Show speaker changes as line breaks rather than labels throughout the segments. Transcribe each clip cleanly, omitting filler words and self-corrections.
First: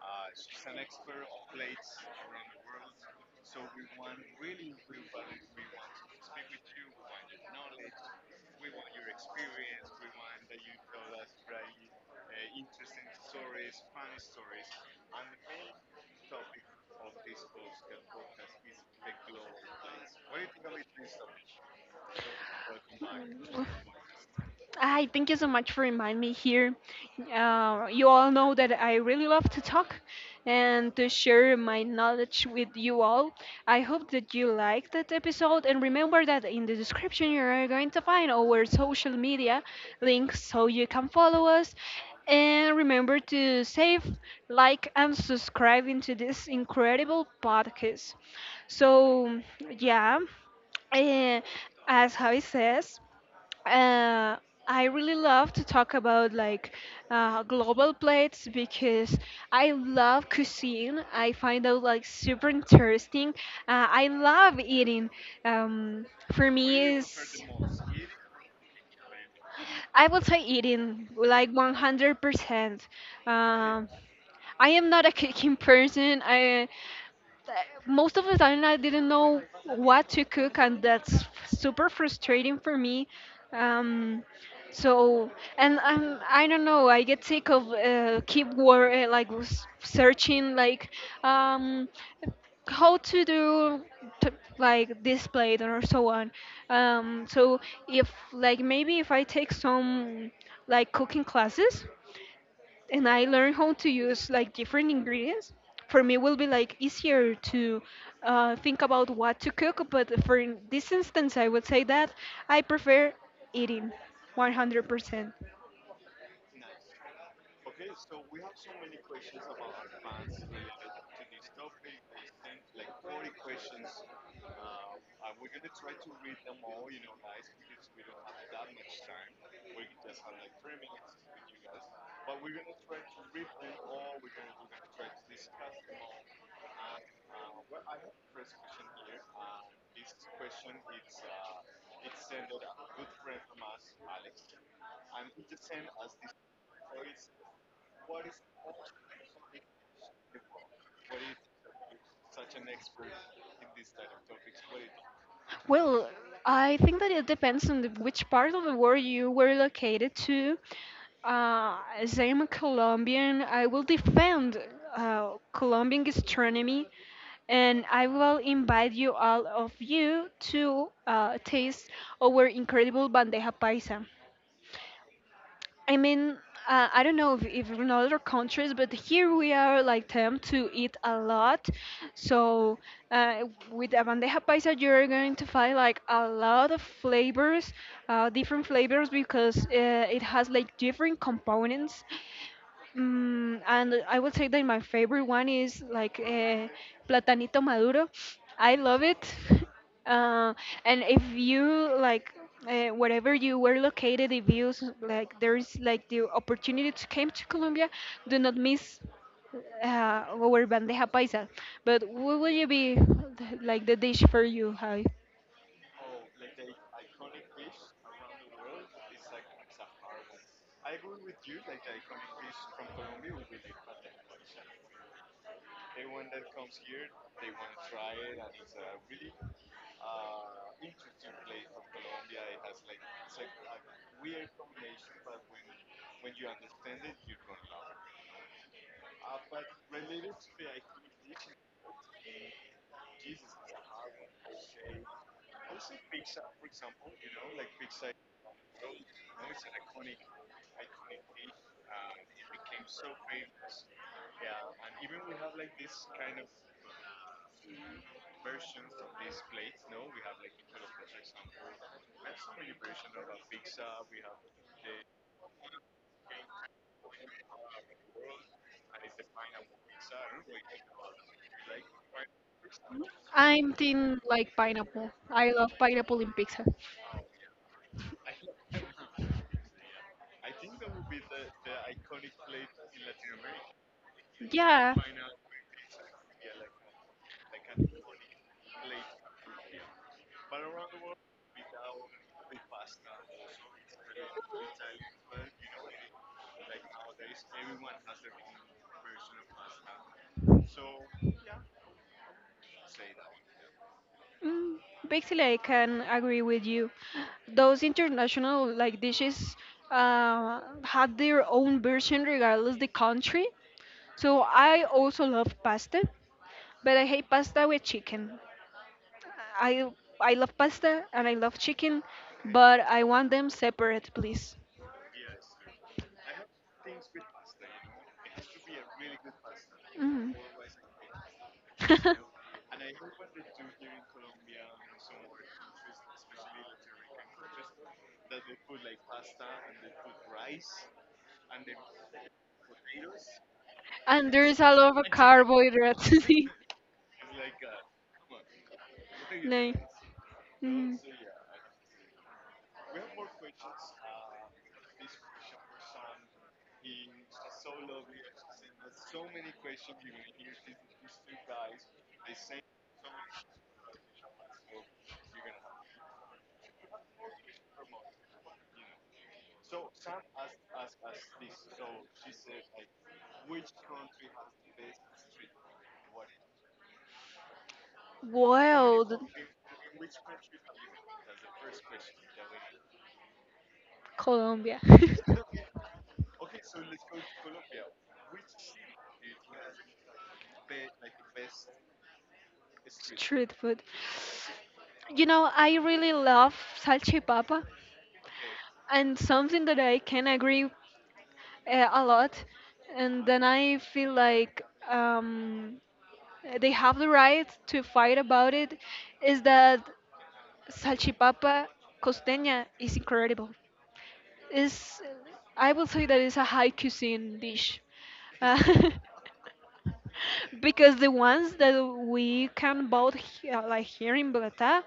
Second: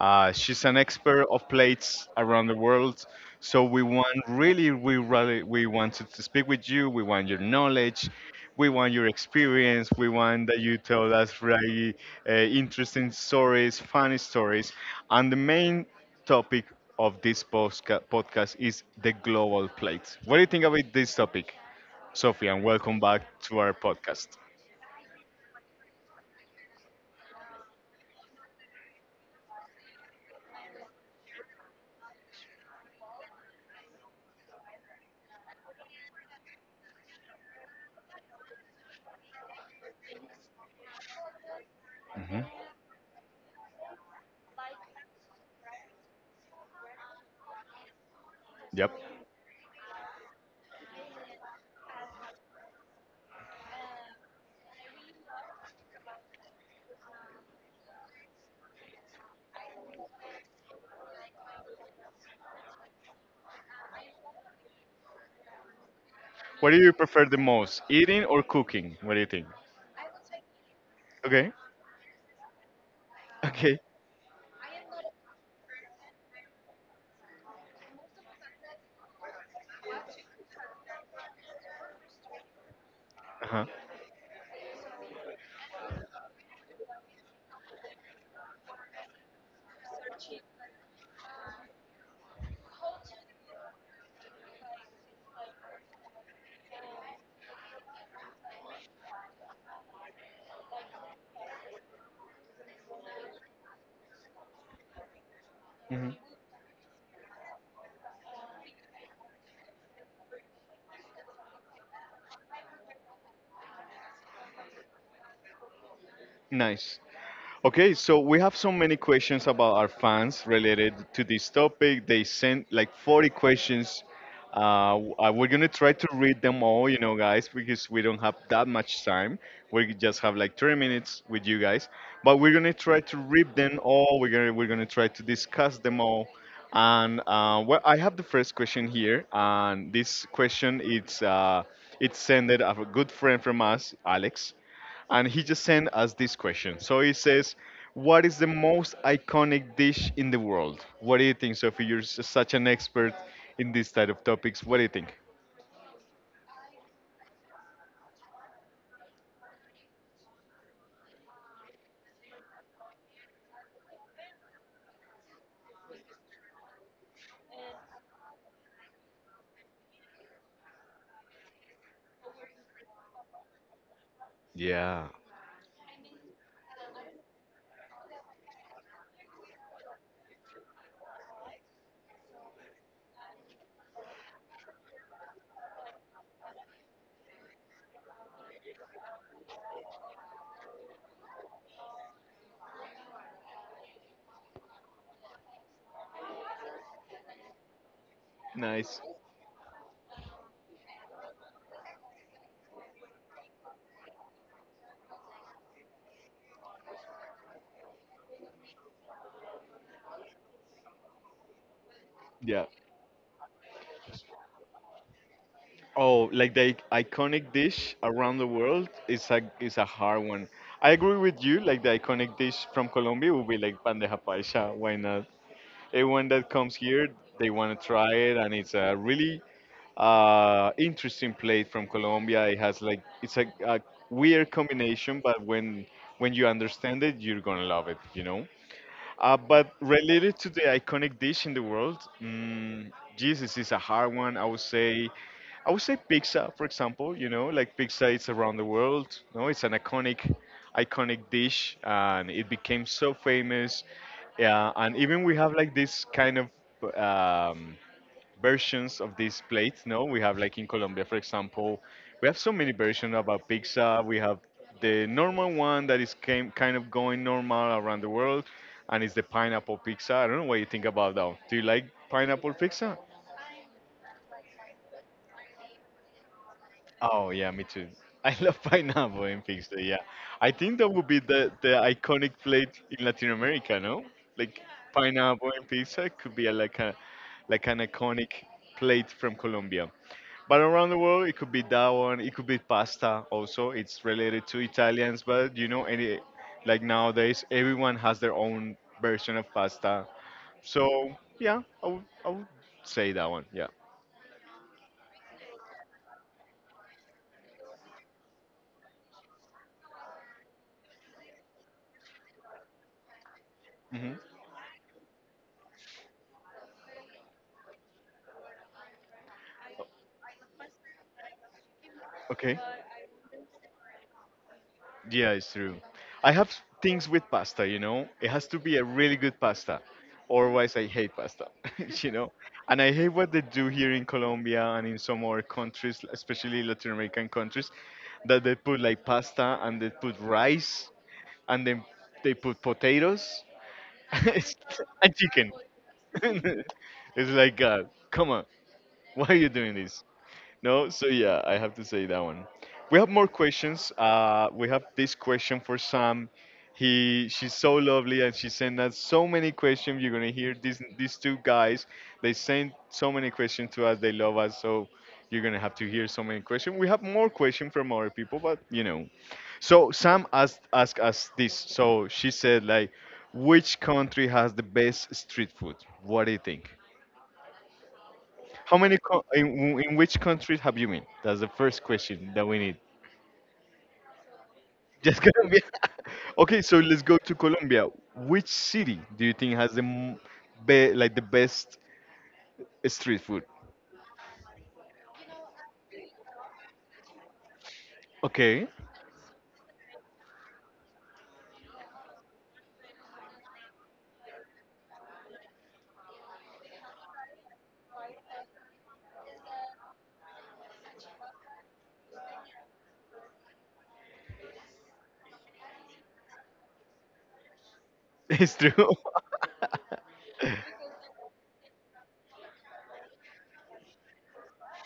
She's an expert of plates around the world. So we wanted to speak with you. We want your knowledge. We want your experience. We want that you tell us really interesting stories, funny stories. And the main topic of this podcast is the global plate. What do you think about this topic, Sophie? And welcome back to our podcast.
Hi, thank you so much for reminding me here. You all know that I really love to talk and to share my knowledge with you all. I hope that you liked that episode, and remember that in the description you are going to find our social media links so you can follow us.
Mhm.
And remember to save, like, and subscribe into this incredible podcast.
Yep.
So, yeah, eh, as Javi says, uh, I really love to talk about like global plates because I love cuisine. I find out like super interesting. I love eating. Um, for
What do
me
you prefer the
is
most, eating or cooking? What do you think?
I would say eating like
Okay.
100%.
Okay.
Um, I am not a cooking person. I Most of the time I didn't know what to cook, and that's super frustrating for me.
Uh-huh.
Um, so, and I don't know. I get sick of keep like searching like, um, how to do t- like display it or so on. So if, like, maybe if I take some like cooking classes and I learn how to use like different ingredients, for
hmm
me will be like easier to think about what to cook. But for in this instance I would say that I prefer eating 100%.
Nice. Okay, so we have so many questions about our fans related to this topic. They sent like 40 questions. We're gonna try to read them all, you know, guys, because we don't have that much time. We just have like 30 minutes with you guys, but we're gonna try to read them all. We're gonna try to discuss them all. And well, I have the first question here, and this question, it's sent a good friend from us, Alex. And he just sent us this question. So he says, "What is the most iconic dish in the world?" What do you think, Sophie? You're such an expert in this type of topics. What do you think?
Well, I think that it depends on which part of the world you were located to. As I'm a Colombian, I will defend Colombian gastronomy, and I will invite you all of you to taste our incredible bandeja paisa.
Yeah.
I mean, I don't know if in other countries, but here we are like them to eat a lot. So, uh, with a bandeja paisa, you're going to find like a lot of flavors, different flavors because it has like different components. Mm, and I would say that my favorite one is like, platanito maduro. I
Nice.
love it. Uh, and if you like, wherever you were located, if you like there is like the opportunity to came to Colombia, do not miss our bandeja paisa. But what will
Yeah.
you be like the dish for you, Javi?
Oh, like the iconic dish around the world is a hard one. I agree with you. Like the iconic dish from Colombia would be like bandeja paisa. Why not? Everyone that comes here, they want to try it, and it's a really interesting plate from Colombia. It has like it's a weird combination, but when you understand it, you're gonna love it, you know. But related to the iconic dish in the world, mm, Jesus is a hard one. I would say pizza, for example. You know, like pizza, is around the world. No, it's an iconic dish, and it became so famous. Yeah, and even we have like this kind of um, versions of these plates. No, we have like in Colombia, for example, we have so many versions of a pizza. We have the normal one that is came, kind of going normal around the world, and it's the pineapple pizza. I don't know what you think about that. Do you like pineapple pizza?
I'm thinking like pineapple. I love pineapple in pizza.
Oh yeah, me too. I love pineapple and pizza. Yeah, I think that would be the iconic plate in Latin America. No, like
Yeah.
pineapple and pizza could be a like an iconic plate from Colombia. But around the world, it could be that one. It could be pasta. Also, it's related to Italians. But you know, any like nowadays, everyone has their own version of pasta. So yeah, I would say that one. Yeah.
Mm, basically, I can agree with you. Those international like dishes have their own version regardless the country.
hmm
So I also love pasta, but I hate pasta with chicken. I I love pasta and I love chicken,
Okay.
but I want them separate, please.
Yeah, it's true. I have things with pasta. You know, it has to be a really good pasta.
Mhm.
Otherwise, I hate pasta. You know, and I hate what they do here in Colombia and in some other countries, especially Latin American countries that they put like pasta and they put rice and then they put potatoes
And there is a lot of
and chicken.
carbohydrates. It's
It's like God, come on, why are you doing this? No, so yeah, I have to say that one. We have more questions. We have this question for Sam. He, she's so lovely, and she sent us so many questions. You're gonna hear these two guys. They send so many questions to us. They love us, so you're gonna have to hear so many questions. We have more questions from other people, but you know, so Sam asked us this. So she said like, which country has the best street food? What do you think? How many co- in which countries have you been? That's the first question that we need.
Colombia.
Just Colombia.
Colombia,
Okay, so let's go to Colombia. Which city do you think has the like the best
street food?
street food?
Street food. You know, I really love salchipapa,
Okay,
and something that I can agree a lot. And then I feel like, um, they have the right to fight about it is that salchipapa costeña is incredible. Is, I will say that it's a high cuisine dish.
it's
Uh,
true.
because the ones that we can bought here, like here in Bogota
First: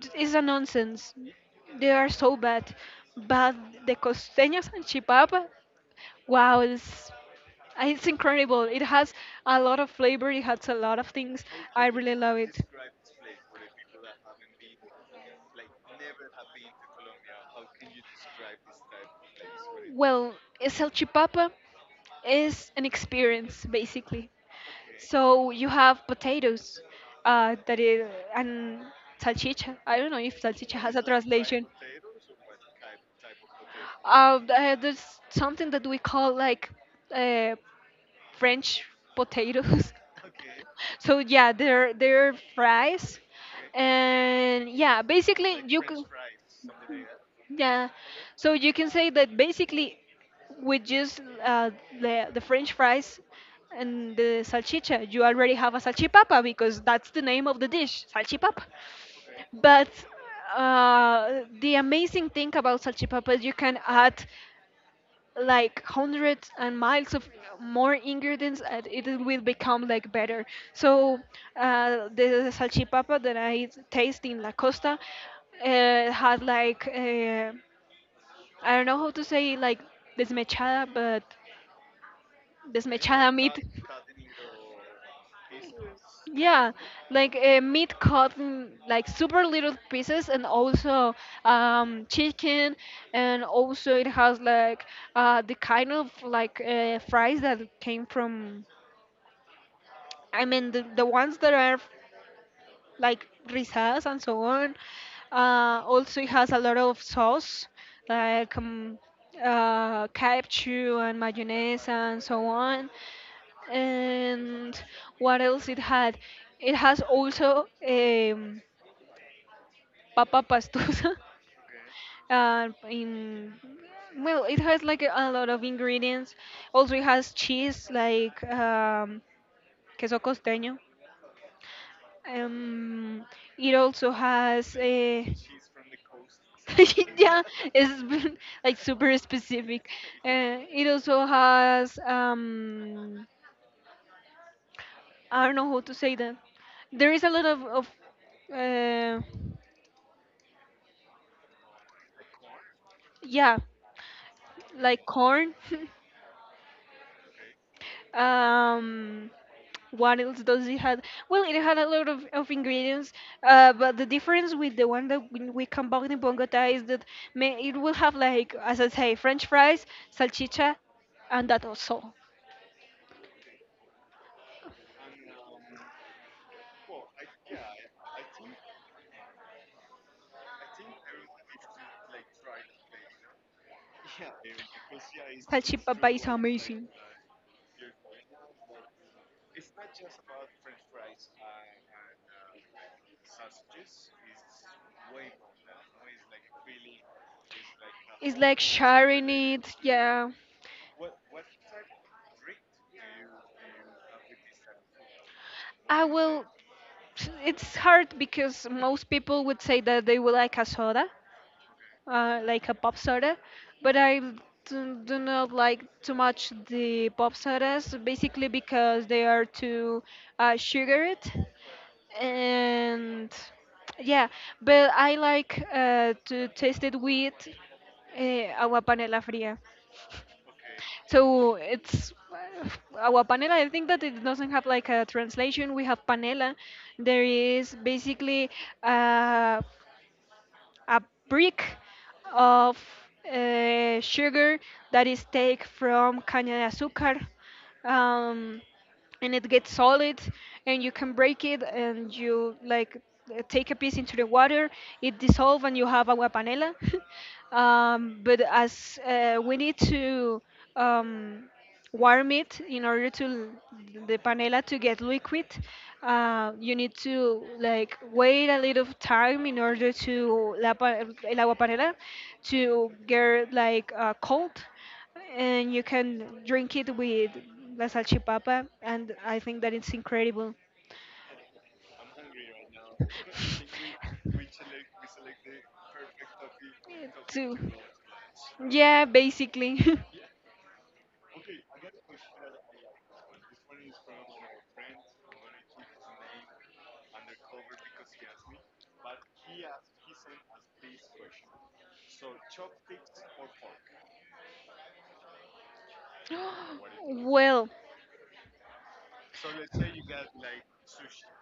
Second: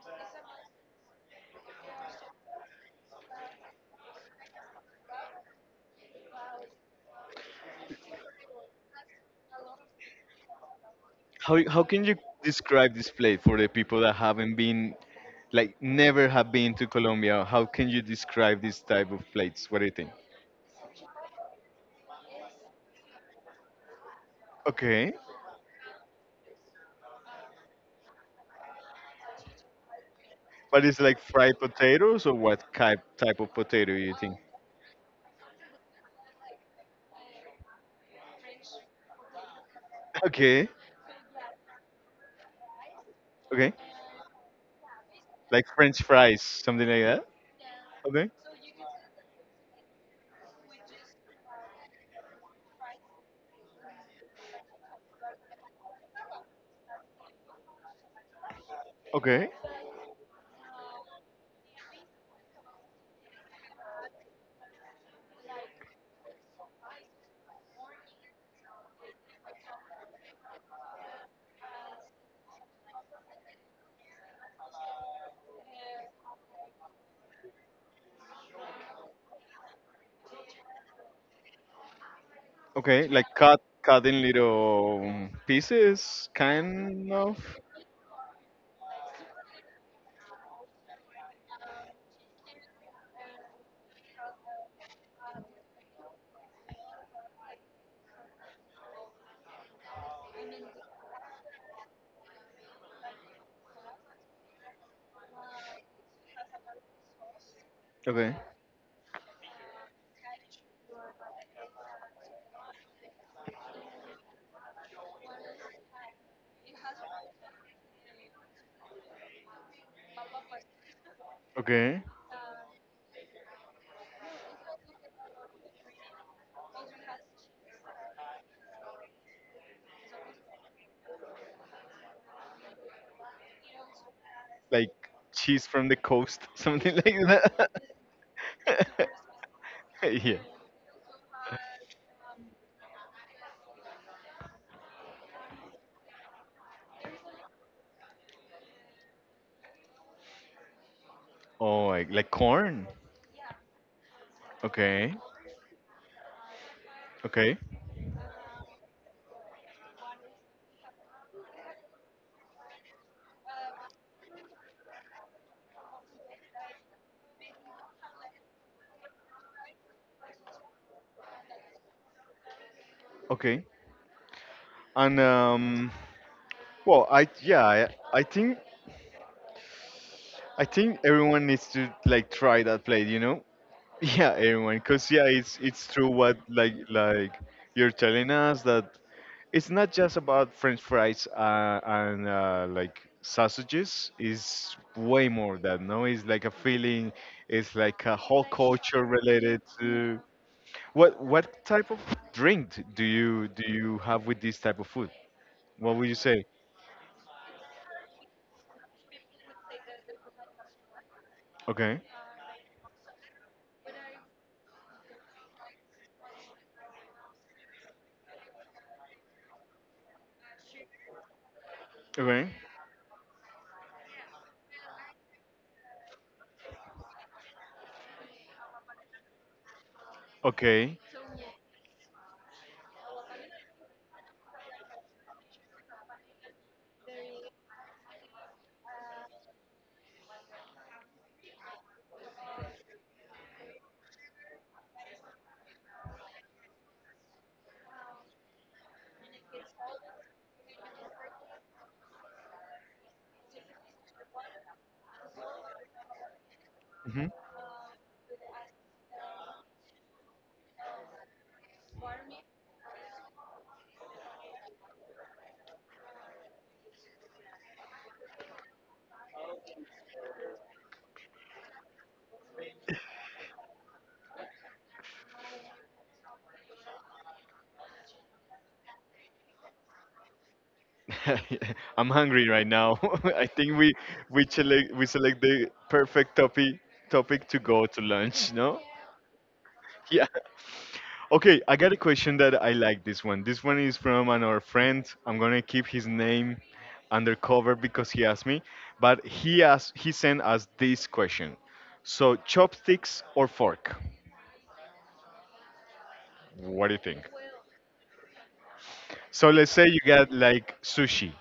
It's a nonsense. They are so bad. But the costeños and chipapa, wow, it's incredible. It has a lot of flavor. It has a lot of things.
How
I
can
really
you
love it.
describe this place for the people that haven't been, like never have been to Colombia? How can you describe this type of plates? What do you think?
Well, salchipapa is an experience basically.
Okay,
So you have potatoes, uh, that is, and salchicha. I don't know if salchicha
but
has
it's
a
like fried
translation.
potatoes or what type of potato you think?
There's something that we call like, uh, French potatoes.
Okay,
So yeah, they're fries,
okay,
and yeah, basically
like
you
French
can.
fries, something like that.
Yeah.
Okay,
So you can say that basically with just the French fries and the salchicha, you already have a salchipapa because that's the name of the dish, salchipapa.
okay,
But the amazing thing about salchipapa is you can add like hundreds and miles of more ingredients, and it will become like better. So the salchipapa that I taste in la costa, had like, I don't know how to say like desmechada, but
okay, like
desmechada meat.
cut in little pieces,
Yeah,
kind
like
of.
meat cut in like super little pieces, and also chicken, and also it has like the kind of like fries that came from, I mean the ones that are like risas and so on. Also, it has a lot of sauce,
Okay,
like ketchup and mayonnaise and so on, and what else it had? It has also papa pastusa.
okay,
In Well, it has like a lot of ingredients. Also, it has cheese like queso costeño. Um, it also has
like cheese from the coast, something like
yeah,
that.
it's like super specific.
Yeah.
It also has, I don't know how to say that. There is a lot of, uh,
Oh, like corn.
yeah, like
Okay.
corn.
Okay.
um, what else does it have? Well, it had a lot of ingredients, but the difference with the one that we can buy in Bogota is that may, it will have like, as I say, French fries, salchicha, and that also.
Okay. And well, I yeah, I think everyone needs to like try that plate. You know. Yeah, everyone. Cause yeah, it's true
Salchipapa is
what like
amazing.
like you're telling us that it's not just about French fries and like sausages. It's way more than No, it's like a feeling. It's like a
It's
whole
like
culture
sharing
related
it.
to.
Yeah.
What type of drink do you have with this type of food? What
I
would you say?
will. It's hard because most people would say that they would like a soda,
Okay,
like a pop soda, but do not like too much the pop sodas, basically because they are too sugared.
okay,
And yeah, but I like to taste it with agua panela fría.
okay.
So it's agua panela. I think that it doesn't have like a translation. We have panela. There is basically uh, a brick of sugar that is take from caña de azúcar. Um, and it gets solid and you can break it, and you like, take a piece into the water, it dissolves, and you have agua panela.
hmm
But as we need to, um, warm it in order to the panela to get liquid, you need to like wait a little time in order to el agua panela to get like cold, and you can drink it with la salchipapa, and I think that it's incredible.
I'm hungry right now. I think we select the perfect topic
Too.
to go to lunch. No?
Yeah, basically.
Yeah. Okay, I got a question that I like this one. This one is from another friend. I'm gonna keep his name undercover because he asked me, but he sent us this question. So chopsticks or fork? What do you think?
Well,
So let's say you get like sushi,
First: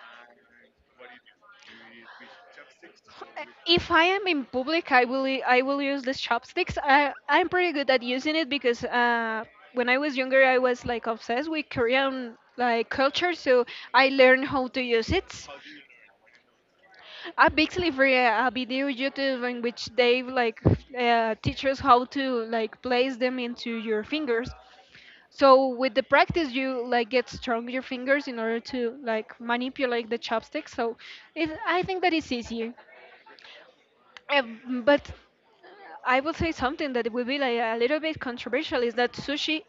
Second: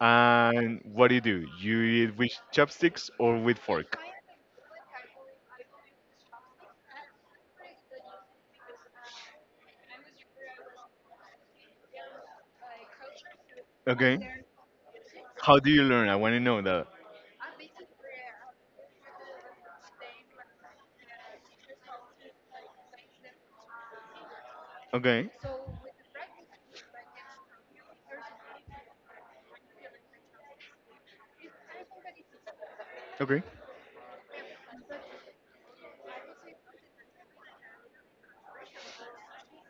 and what do? You eat with chopsticks or with
if
fork?
I am in public, I will I will use these chopsticks. I'm pretty good at using it because when I was younger, I was like obsessed with Korean like culture, so I
Okay.
learned how to use it.
How do you learn? I want to know that.
I basically for a video YouTube in which they like, teach us how to like place them into your fingers.
Okay.
So with the practice, you like get strong your fingers in order to like manipulate the chopsticks. So it, I think that it's easier.
Okay.
But I will say something that will be like a little bit controversial is that sushi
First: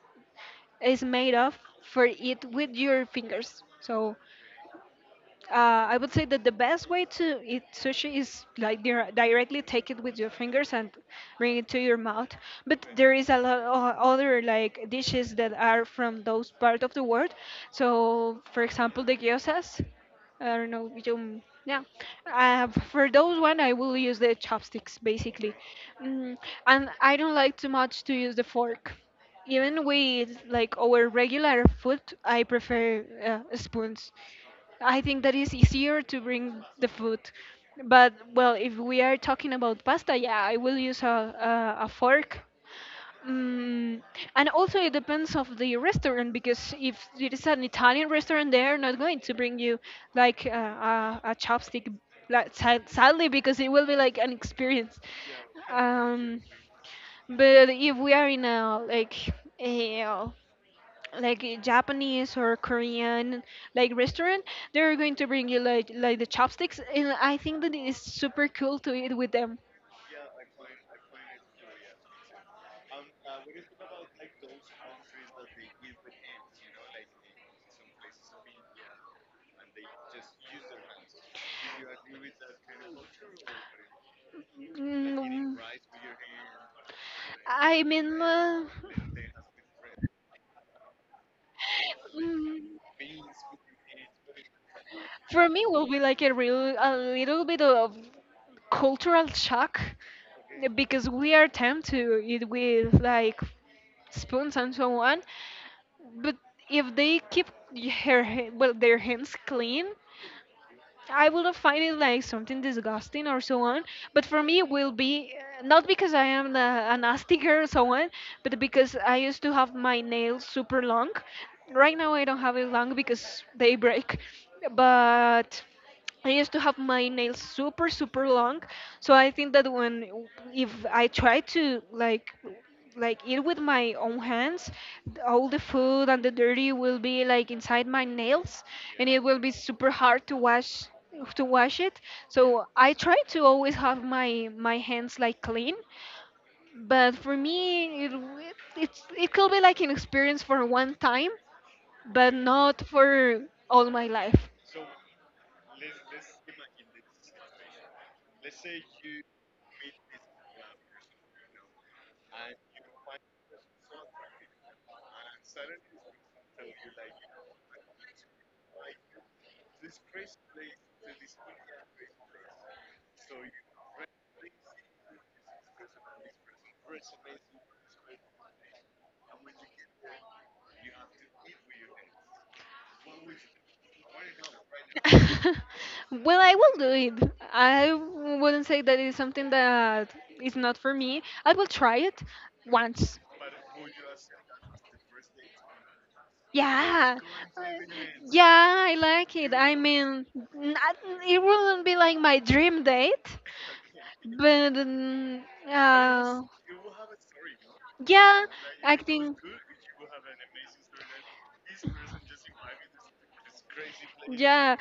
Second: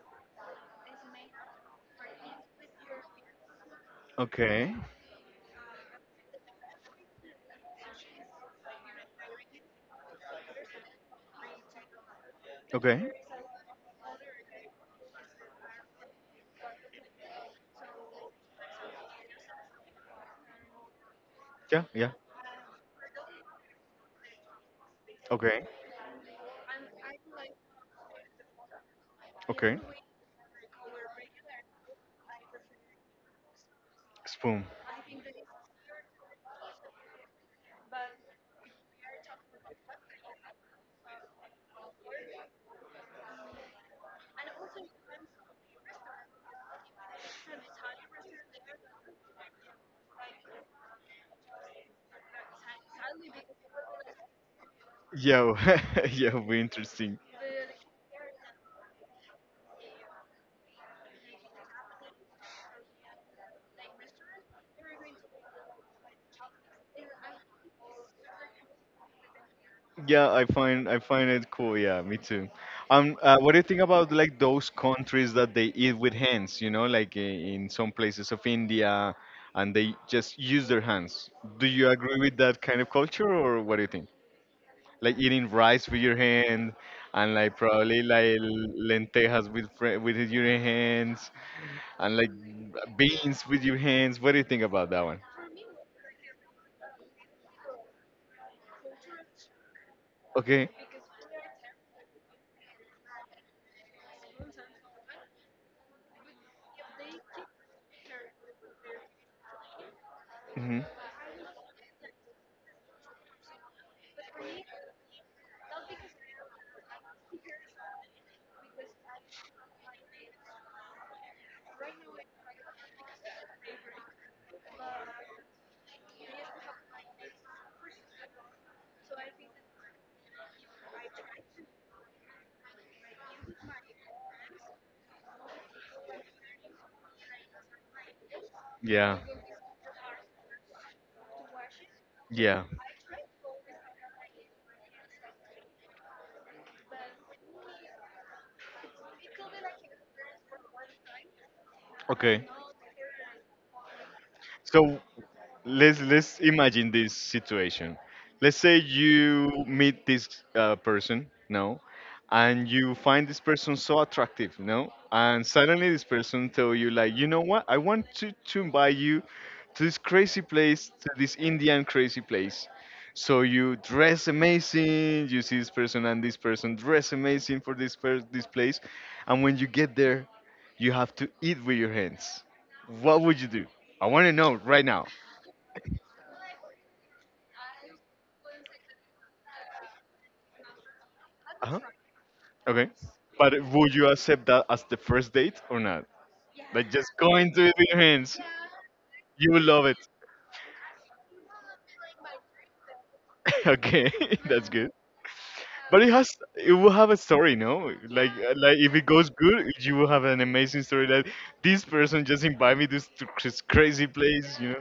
is made of for eat with your fingers. So
Okay.
uh, I would say that the best way to eat sushi is like directly take it with your fingers and bring it to your mouth. But
Okay.
there is a lot of other like dishes that are from those part of the world. So, for example, the gyozas. I don't know. You, yeah.
Yeah. Yeah.
For those one, I will use the chopsticks basically,
Okay.
mm, and I don't like too much to use the fork.
Okay.
Even with like our regular food, I prefer spoons.
Spoon.
I think that is easier to bring the food. But well, if we are talking about pasta, yeah, I will use a fork. Mm, and also it depends of the restaurant because if it is an Italian restaurant, they are not going to bring you like, a chopstick, like, sadly, because it will be like an experience.
Yo, yeah, it'll
Um,
be interesting.
but if we are in a like a like a Japanese or Korean like restaurant, they're going to bring you like the chopsticks, and I think that it is super cool to eat with them.
Yeah, I find it cool. Yeah, me too. What do you think about like those countries that they eat with hands? You know, like in some places of India, and they just use their hands. Do you agree with that kind of culture, or what do you think? Like eating
Mm,
rice with your hand, and like
I
probably
mean,
like lentejas with your hands, and like
mm,
beans with your hands. What do you think about that one?
for me, will be like a real a little bit of cultural shock
Okay.
because we are tempted to eat with like spoons and so on, but if they keep well, their hands clean,
hmm
I would have find it like something disgusting or so on. But for me, it will be not because I am a nasty girl or so on, but because I used to have my nails super long. Right now, I don't have it long because they break. But I used to have my nails super super long, so I think that when if I try to like eat with my own hands, all the food and the dirty will be like inside my nails, and
Yeah.
it will be super hard to wash it.
Yeah.
So I try to always have my hands like clean, but for me it it's it could be like an experience for one time, but
Okay.
not for all my life.
So, let's imagine this situation. Let's say you meet this person, no, and you find this person so attractive, no, and suddenly this person tell you like, you know what? I want to invite you to this crazy place, to this Indian crazy place. So you dress amazing. You see this person and this person dress amazing for this place, and when you get there, you have to eat with your hands. What would you do? I want to know right now.
Well, I will do it. I wouldn't say that it's something that is not for me. I will
Uh-huh.
try it
Okay.
once.
But would you accept that as the first date or not? Like just
Yeah.
going to
Uh,
it with your hands.
Yeah, I like it.
You will
I
love it.
mean, not, it wouldn't be like my dream date,
Okay, that's
but
good. But it has
uh,
it will have a story, no?
yeah,
Like if
I
it goes
think.
good, you will have an amazing story that this person just invited me to this crazy place, you
Yeah,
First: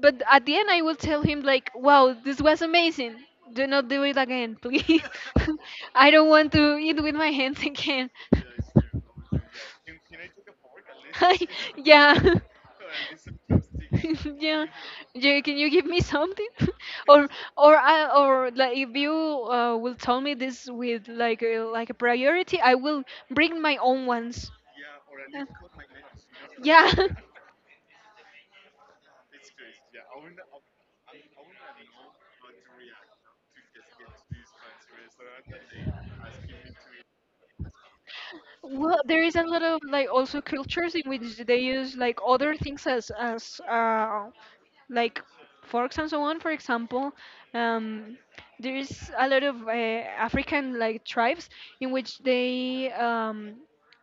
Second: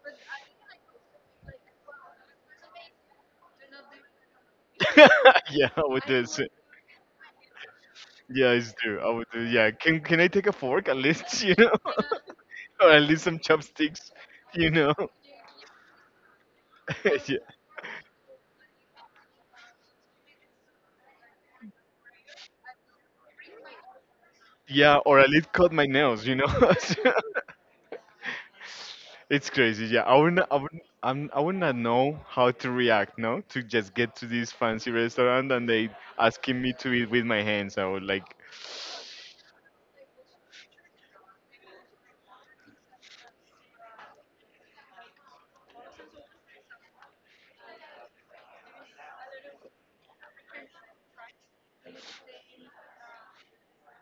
but at the end I will tell him like, "Wow, this was amazing. Do not do it again, please.
know? Yeah, with
I don't
this.
want to eat with my hands again."
Yeah, it's true. I would do. Yeah, can I take a fork at least? You know,
Yeah,
or at least some chopsticks. You know.
yeah, yeah, yeah. Can you give me something? or
Yeah.
or like if you will tell me this with like like a priority, I will bring my own ones.
Yeah, or at least cut my nails. You know.
Yeah.
It's crazy, yeah. I would not know how to react, no? To just get to this fancy restaurant and they asking me to eat with my hands. I would like,
Well, there is a lot of like also cultures in which they use like other things as like forks and so on. For example, um, there is a lot of African like tribes in which they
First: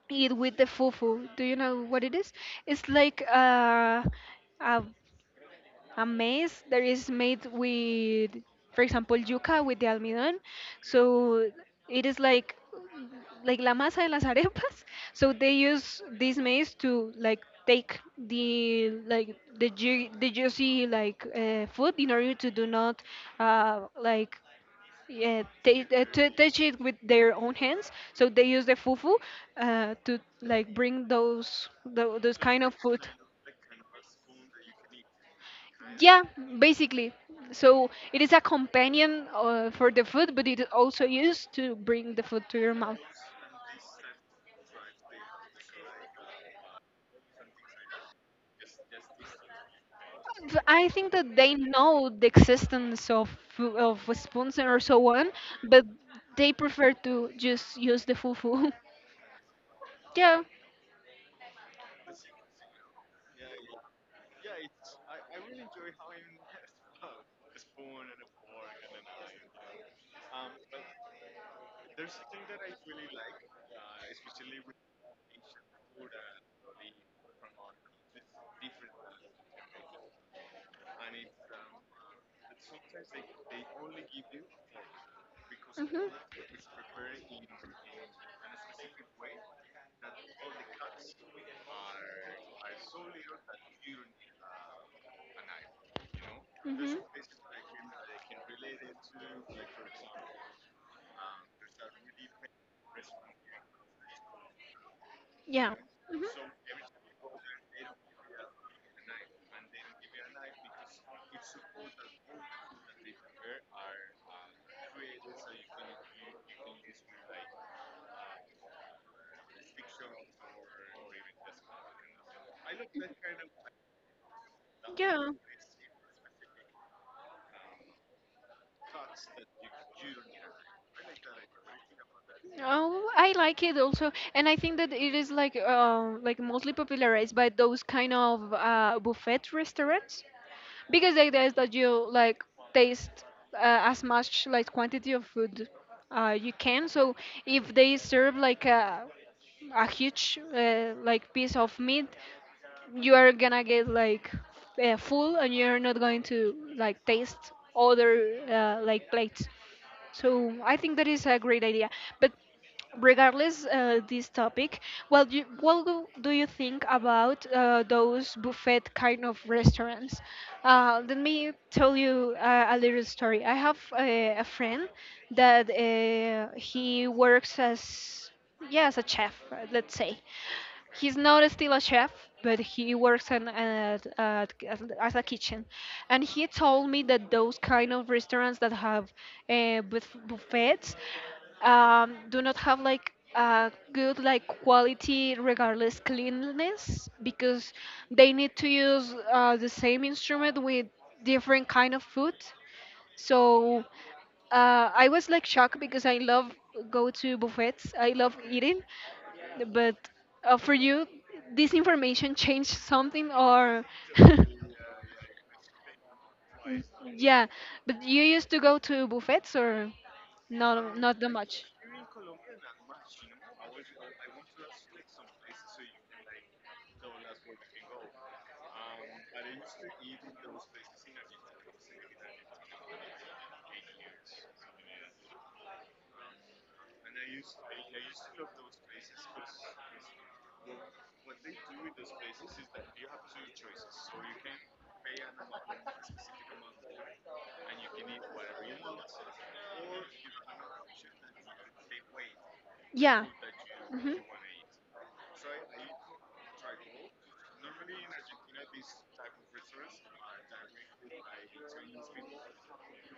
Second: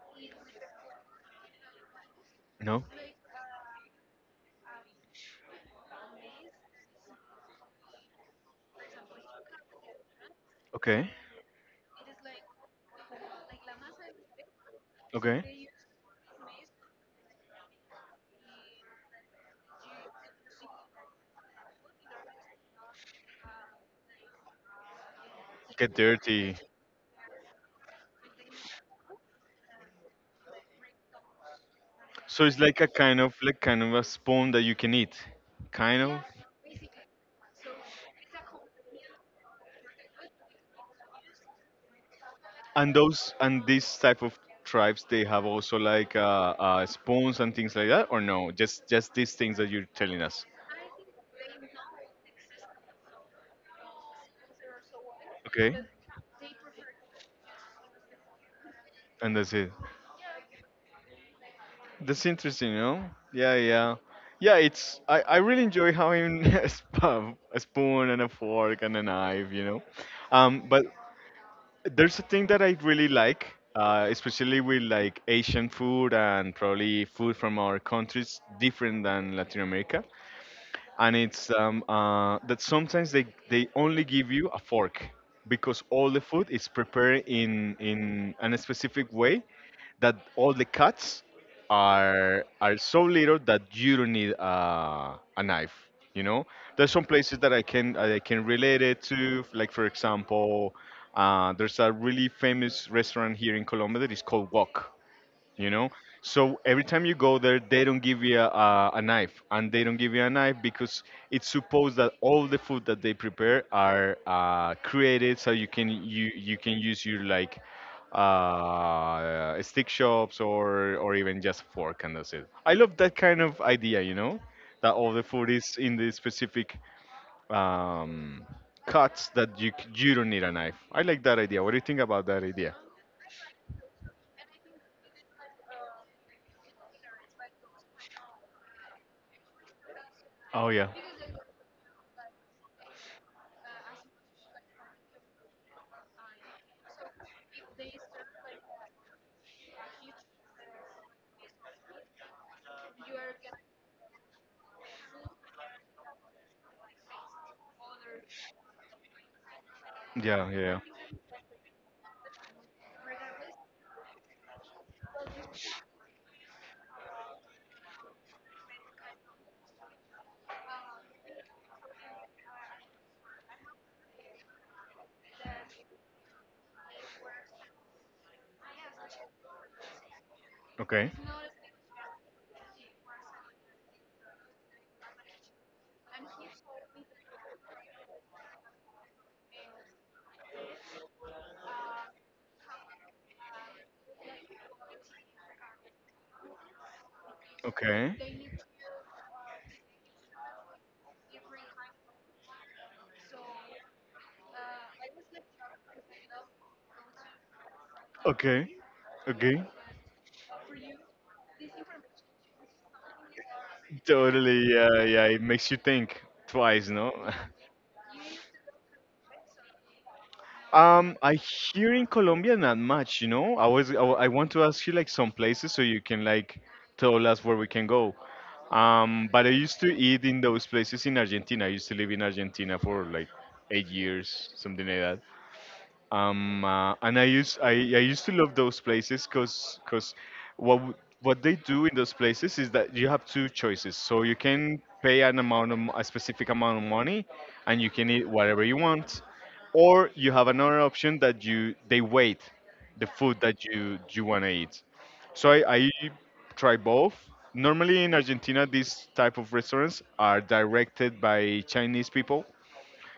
eat with the fufu. Do you know what it is?
no,
It's like a a maize that is made with, for example, yuca with the almidón.
okay,
So it is like la masa de las arepas. So they
okay.
use this maize to like take the like the the juicy like food in order to do not uh, like
Get
to
dirty.
touch it with their own hands. So they use the fufu to like bring those
So it's
kind of
like a
food.
kind of like kind of a spawn that you can eat, kind of.
Yeah, basically. So it is a companion for the food, but it is also used to bring the food to your
And
mouth.
those and these type of tribes, they have also like spawns and things like that, or no? Just these things that you're telling us.
I think that they know the existence of spoons or so on,
Okay,
but they prefer to just use the fufu.
and that's it.
Yeah,
That's interesting, you know? Yeah, yeah, yeah. It's I really enjoy having sp- a spoon and a fork and a knife, you know. But there's a thing that I really like, especially with like Asian food and probably food from our countries different than Latin America and it's that sometimes they only give you a fork because all the food is prepared in a specific way that all the cuts are so little that you don't need a knife. You know, there's some places that I can relate it to. Like for example, there's a really famous restaurant here in Colombia that is called Wok you
yeah.
know
Mhm.
so every time you go there they don't give you a knife, and they don't give you a knife because it's supposed that all the food that they prepare are created so you can you can use your like stick shops or even just fork, and that's it. I love that kind of idea, you know, that all the
Yeah.
food is in the specific um, cuts that you don't need a knife. I like that idea. What do you think about that idea?
Oh, I like it also, and I think that it is like mostly popularized by those kind of buffet restaurants
Oh yeah.
because the idea is that you like taste as much like quantity of food you can. So if they serve like a huge like piece of meat, you are gonna get like full, and you're not going to like taste other like plates.
Yeah,
So I
yeah.
think that is a great idea. But regardless this topic, well, you, what do you think about those buffet kind of restaurants? Let me tell you a little story. I have a friend that he works as yeah as a chef, let's say.
Okay.
He's not still a chef, but he works as a kitchen. And he told me that those kind of restaurants that have buffets do not have like a good like quality regardless cleanliness because
Okay.
they need to use the same instrument with different kind of food, so I was like shocked because I love go to buffets. I love
Okay.
eating,
Okay.
but for you, this information changed something or
Totally. Yeah. Yeah. It makes you think twice, no?
yeah. But you used to go to buffets or not,
Um,
not that
I
much.
here in Colombia not much, you know. I was I, wa- I want to ask you like some places so you can like tell us where we can go. But I used to eat in those places in Argentina. I used to live in Argentina for like 8 years, something like and I used to love those places because what w- what they do in those places is that you have two choices. So you can pay an amount of a specific amount of money, and you can eat whatever you want, or you have another option that you they wait the
Yeah.
food that you
Hmm.
you want to eat. So I try both. Normally in Argentina, these type of restaurants are directed by Chinese people,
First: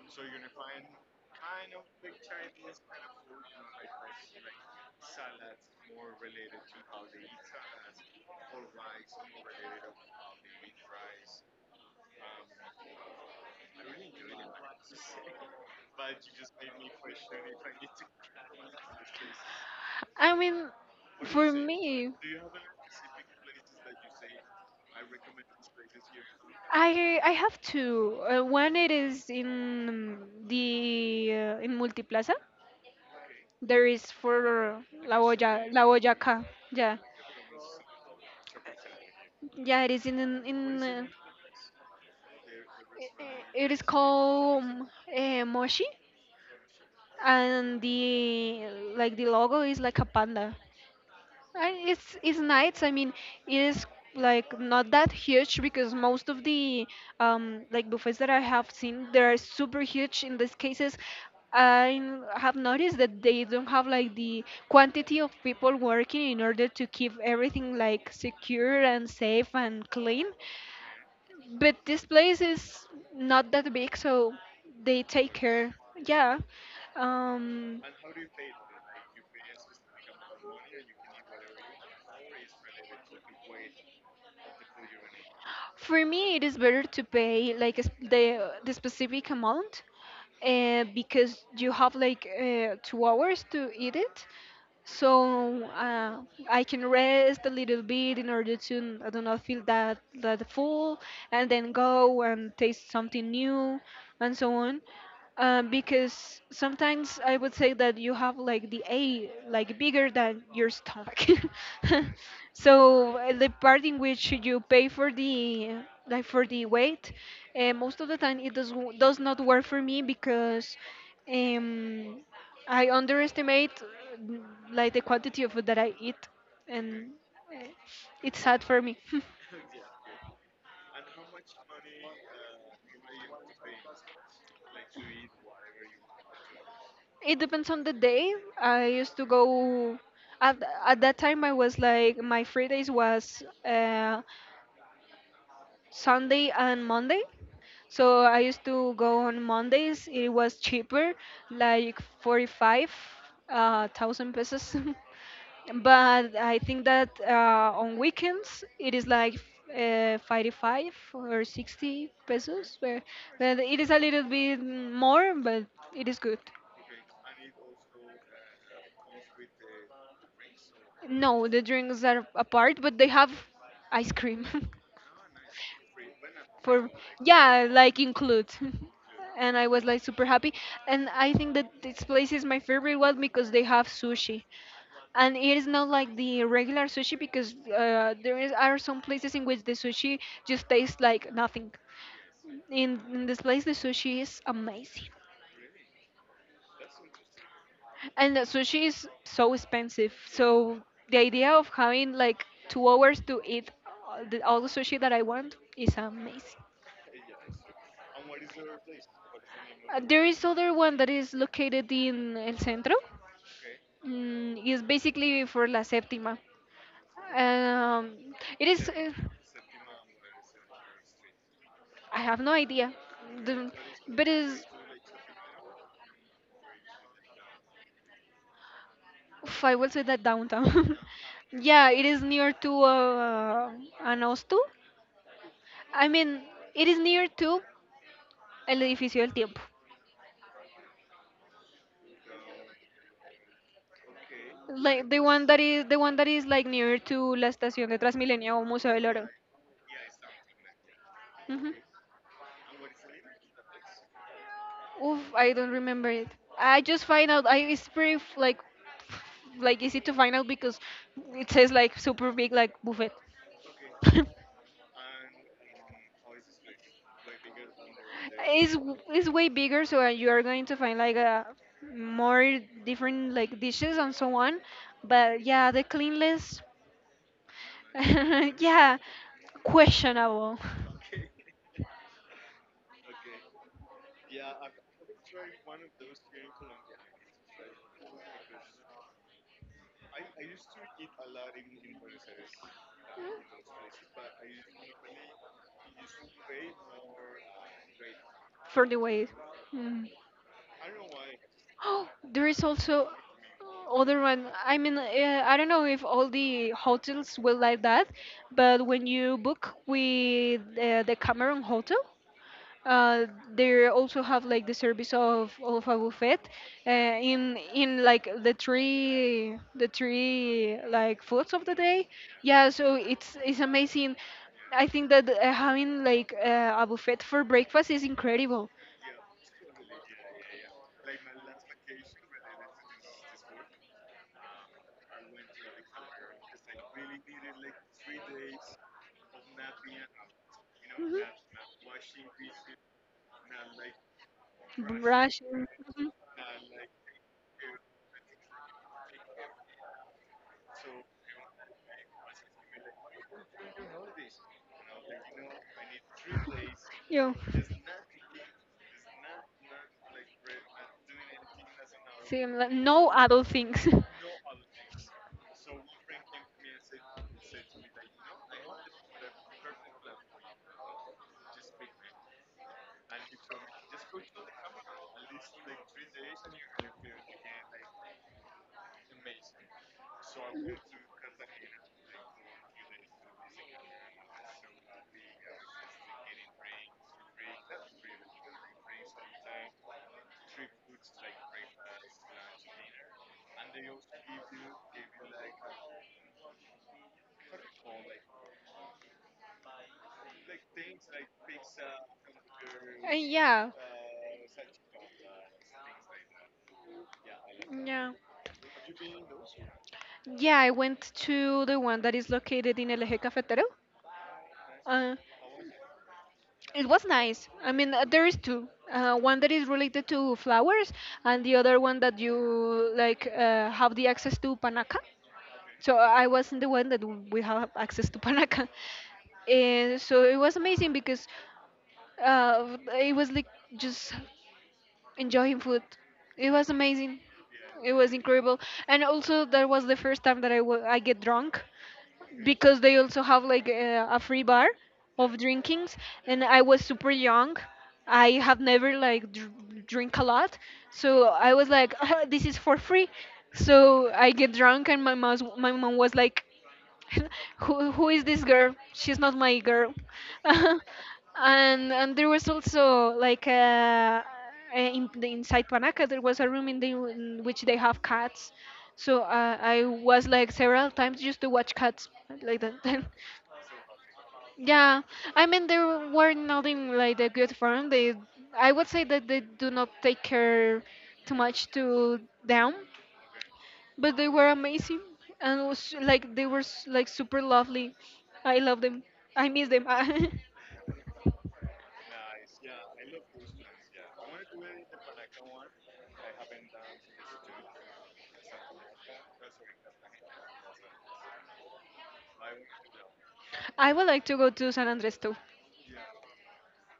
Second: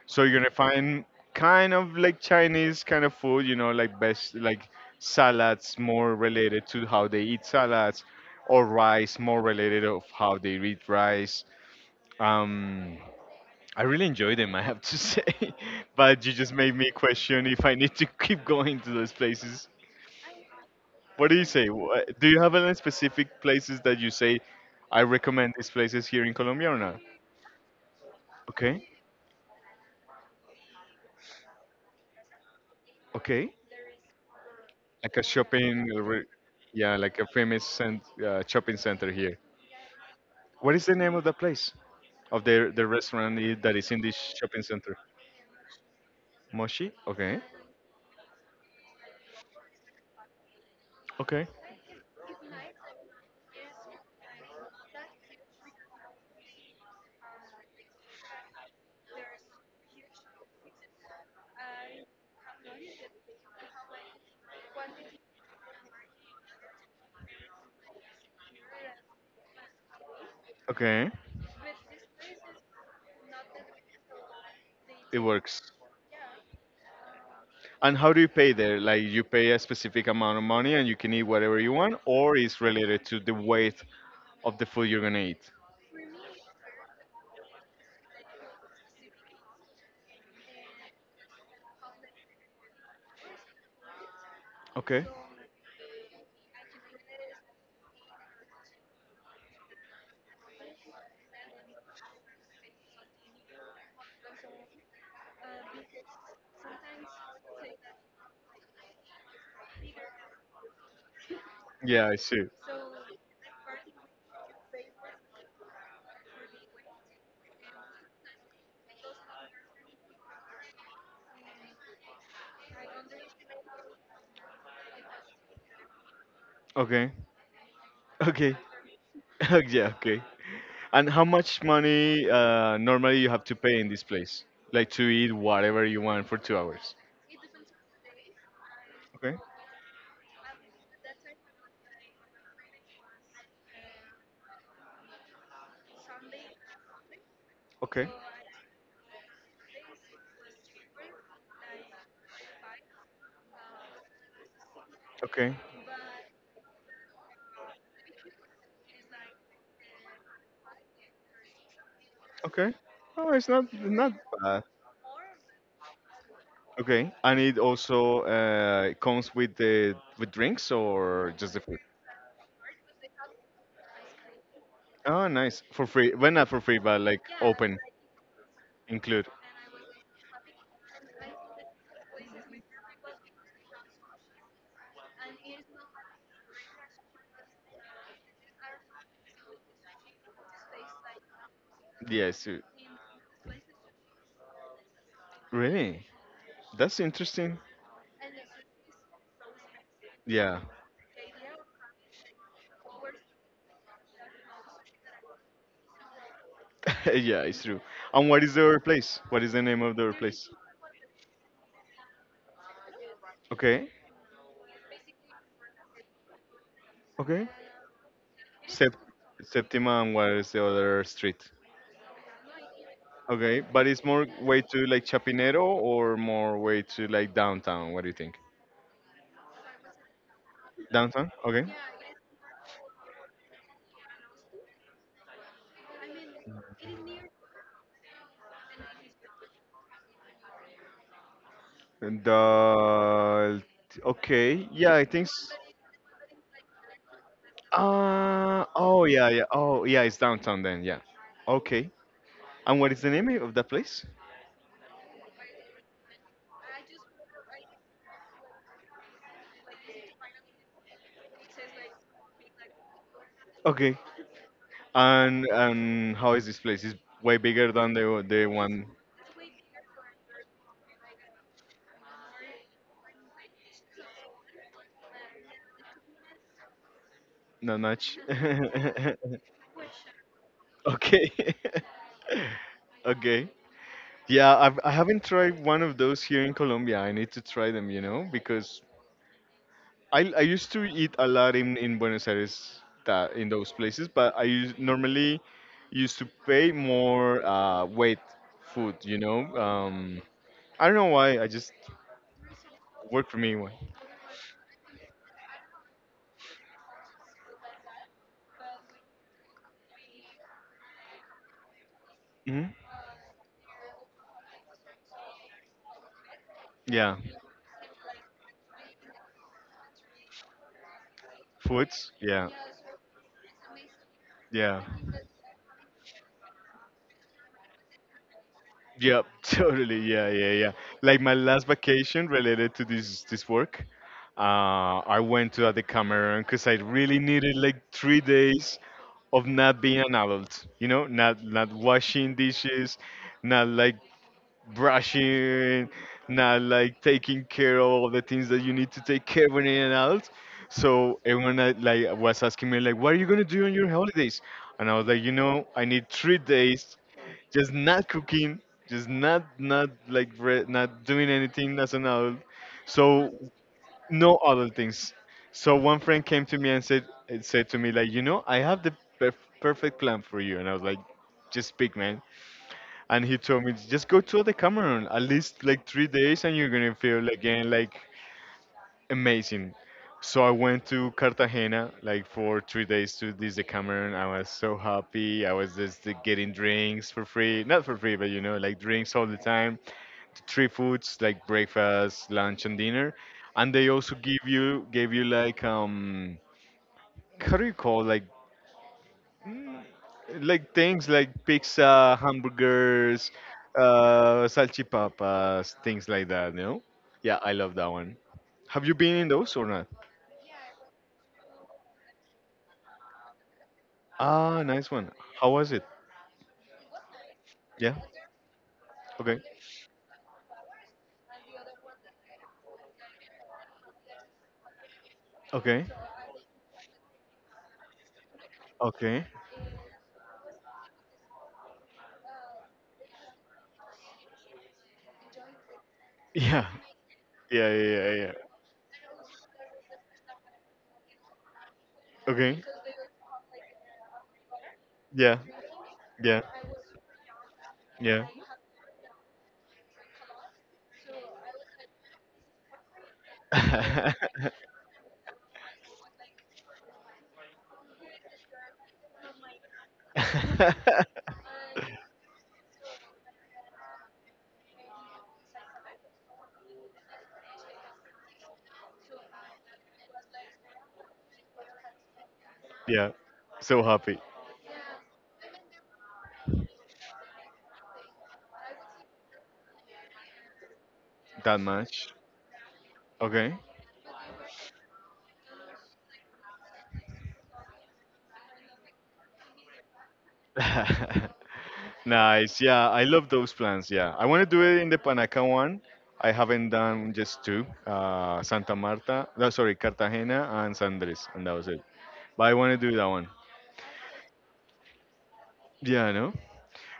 so you're gonna find kind of like Chinese kind of food, you know, like best like salads more related to how they eat salads, or rice more related of how they eat rice. Um, I really enjoy them, I have to say, but you just made me question if I need to keep going to those places.
I mean,
What do you
for
say?
me,
Do you have any specific places that you say I recommend these places here in Colombia or not?
I have two. One
Okay,
it is in the in Multiplaza.
okay.
There is for
Like
La
a
Boya, La
shopping,
Boyaca.
yeah,
Yeah,
like a famous shopping center here.
yeah. It is
What is the name of the place? Of the restaurant
it
that
is
is in this shopping
called
center?
Moshi,
Moshi. Okay.
and the like the logo is like a panda.
Okay.
And it's nice. I mean, it is like not that huge because most of the like buffets that I have seen they are super huge in these cases. I have noticed that they don't have like the quantity of people working in order to keep everything like secure and safe and clean.
Okay.
But this place is not that big, so they
It
take
works.
care. Yeah. Um,
And how do you pay there? Like you pay a specific amount of money and you can eat whatever you want, or it's related to the weight of the food you're gonna eat.
for me, it is better to pay like the specific amount, because you have like 2 hours to eat it,
Okay.
so I can rest a little bit in order to I do not feel that that full, and then go and taste something new, and so on. Because sometimes I would say that you have like the A like bigger than your stomach,
Yeah, I see.
so the part in which you pay for the like for the weight, most of the time it does not work for me because. Um, I underestimate mm, like the quantity of food that I eat,
Okay.
and eh, it's
Okay.
sad for me.
Yeah, okay. And how much money normally you have to pay in this place? Like to eat whatever you want for 2 hours.
It depends on the day. I used to
Okay,
go at, at that time. I was like my free days was Sunday and Monday.
okay,
So I used to go on Mondays. It was cheaper, like 45 thousand pesos.
okay,
But I think that on weekends it is like 55 or 60
okay.
pesos.
Oh, it's
But it is a
not
little bit
bad.
more, but it is good.
Okay, and it also comes with the with drinks or
No,
just the
the
food.
drinks are apart, but they have ice cream.
Oh, nice, for free. Well, not for free,
For
but like
yeah
open
like include.
include.
And I was like super happy, and I think that this place is my favorite one because they have sushi and it is not like the regular sushi because there is, are some places in which the sushi just tastes like nothing.
Yes,
In, in this place the sushi is amazing,
really. That's interesting.
and the sushi is so expensive,
Yeah,
so the idea of having like 2 hours to eat all the sushi that I want is amazing.
yeah, it's true. And what is the other place? What is the name of the other
There is
place?
other one that is located in El Centro.
Okay.
Mm, it's basically for La Séptima.
Okay.
Um, it is.
Sept- Septima and what is the other street?
I have no idea.
Okay,
The,
but it's more
but
way
it's.
to like Chapinero or more way to like downtown. What do you think?
Oof, I will say that downtown.
Downtown? Okay.
Yeah, it is near to Anastu. I mean, it is near to El Edificio del Tiempo.
And the okay, yeah, I
Like the
think
one that is the one that is like near to La Estación de Transmilenio
uh,
o Museo
oh
del
yeah,
Oro.
yeah. Oh yeah, it's downtown then. Yeah.
Mhm.
Okay. And what is the name of that place?
Oof, I don't remember it. I just find out. I it's pretty like easy to find out because it says like super big like buffet.
Okay. And how is this place? It's way
It's
bigger than the one.
it's way bigger, so you are going to find like a more different like dishes and so on. But yeah, the cleanliness,
Nanach.
yeah, questionable.
Okay. Okay. Yeah, I haven't tried one of those here in Colombia. I need to try them, you know, because I used to eat a lot in Buenos Aires that, in those places, but normally used to pay more weight
For
food,
the
you
weight.
know.
Mm.
I don't know why. I just
Oh, there is also
worked for me.
other one. I mean, I don't know if all the hotels will like that, but when you book with the Cameron Hotel,
Hmm.
uh, they also have like the service of a buffet
Yeah,
in like the three like foods of the day.
foods. Yeah,
Yeah, so it's amazing.
yeah.
I think that having like a buffet for breakfast is incredible.
Yep, totally. Yeah, yeah, yeah. Like my last vacation related to this work, I went to the Cameroon because I really needed like 3 days of not being an adult. You know, not
Hmm.
not washing dishes, not like
Brush.
brushing,
Hmm.
not like taking care of all the things that you need to take care of you an adult. So everyone like was asking me like, what are you gonna do on your holidays? And I was like, you know, I need 3 days,
Yeah.
just not cooking, just not like not doing anything as an adult.
Same, like, no
So
adult things.
no other things. So one friend came to me and said to me like, you know, I have the perf- perfect plan for you. And I was like, just speak, man, and he told me just go to the Cameroon at least like 3 days and you're gonna feel again like amazing. So I went to Cartagena like for 3 days to this the Cameroon. I was so happy. I was just like, getting drinks for free, not for free, but you know like drinks all the time. 3 foods like breakfast, lunch, and dinner, and they also give you gave you like how do you call like things like pizza, hamburgers,
Yeah.
salchipapas, things like that. You know? Yeah, I love that
Yeah.
one. Have you been in those or not?
Yeah, I went to the one that is located in El Eje Cafetero.
Ah, nice one.
Uh,
How was it?
It was nice. I
Yeah.
mean, there is two.
Okay.
One that is related to flowers, and the other one that you like have the access to panaca.
Okay.
So I wasn't the one that we have access to panaca,
Okay.
and so it was amazing because it was like just enjoying food. It
Yeah.
was amazing.
Yeah. Yeah.
It
Yeah.
was
Yeah.
incredible. And also, that was the first time that I I get drunk
Okay.
because they also have like a free bar of
Yeah.
drinkings.
Yeah.
And I was super young.
Yeah.
I have never like drink a lot. So I was like, "Ah, this is for free. So I get drunk, and my mom was like, who is this girl? She's not my girl. And there was also like in the inside Panaca there was a room in the in which they have cats. So I was like several times just to watch cats like that.
Yeah. So happy
Yeah, I mean they were not in like the good form. They, I would say that they do not take care too
that
much
much.
to them.
Okay.
But they were amazing and was like they were like super lovely. I love them. I miss them. I
Nice. Yeah, I love those plans. Yeah, I want to do it in the Panaca one. I haven't done just two, Santa Marta, no, sorry, Cartagena and San Andres, and that was it. But I want to do that one.
would like to go to San Andres too.
Yeah, I know.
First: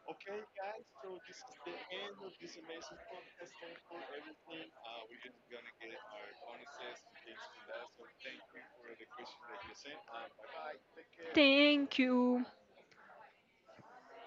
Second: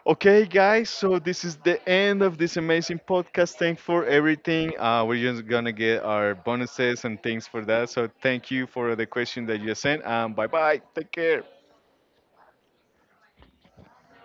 Okay, guys, so this is the end of this amazing podcast. Thanks for everything. We're just gonna get our bonuses and things for that. So thank you for the question that you sent. Bye bye. Take care.
Thank you.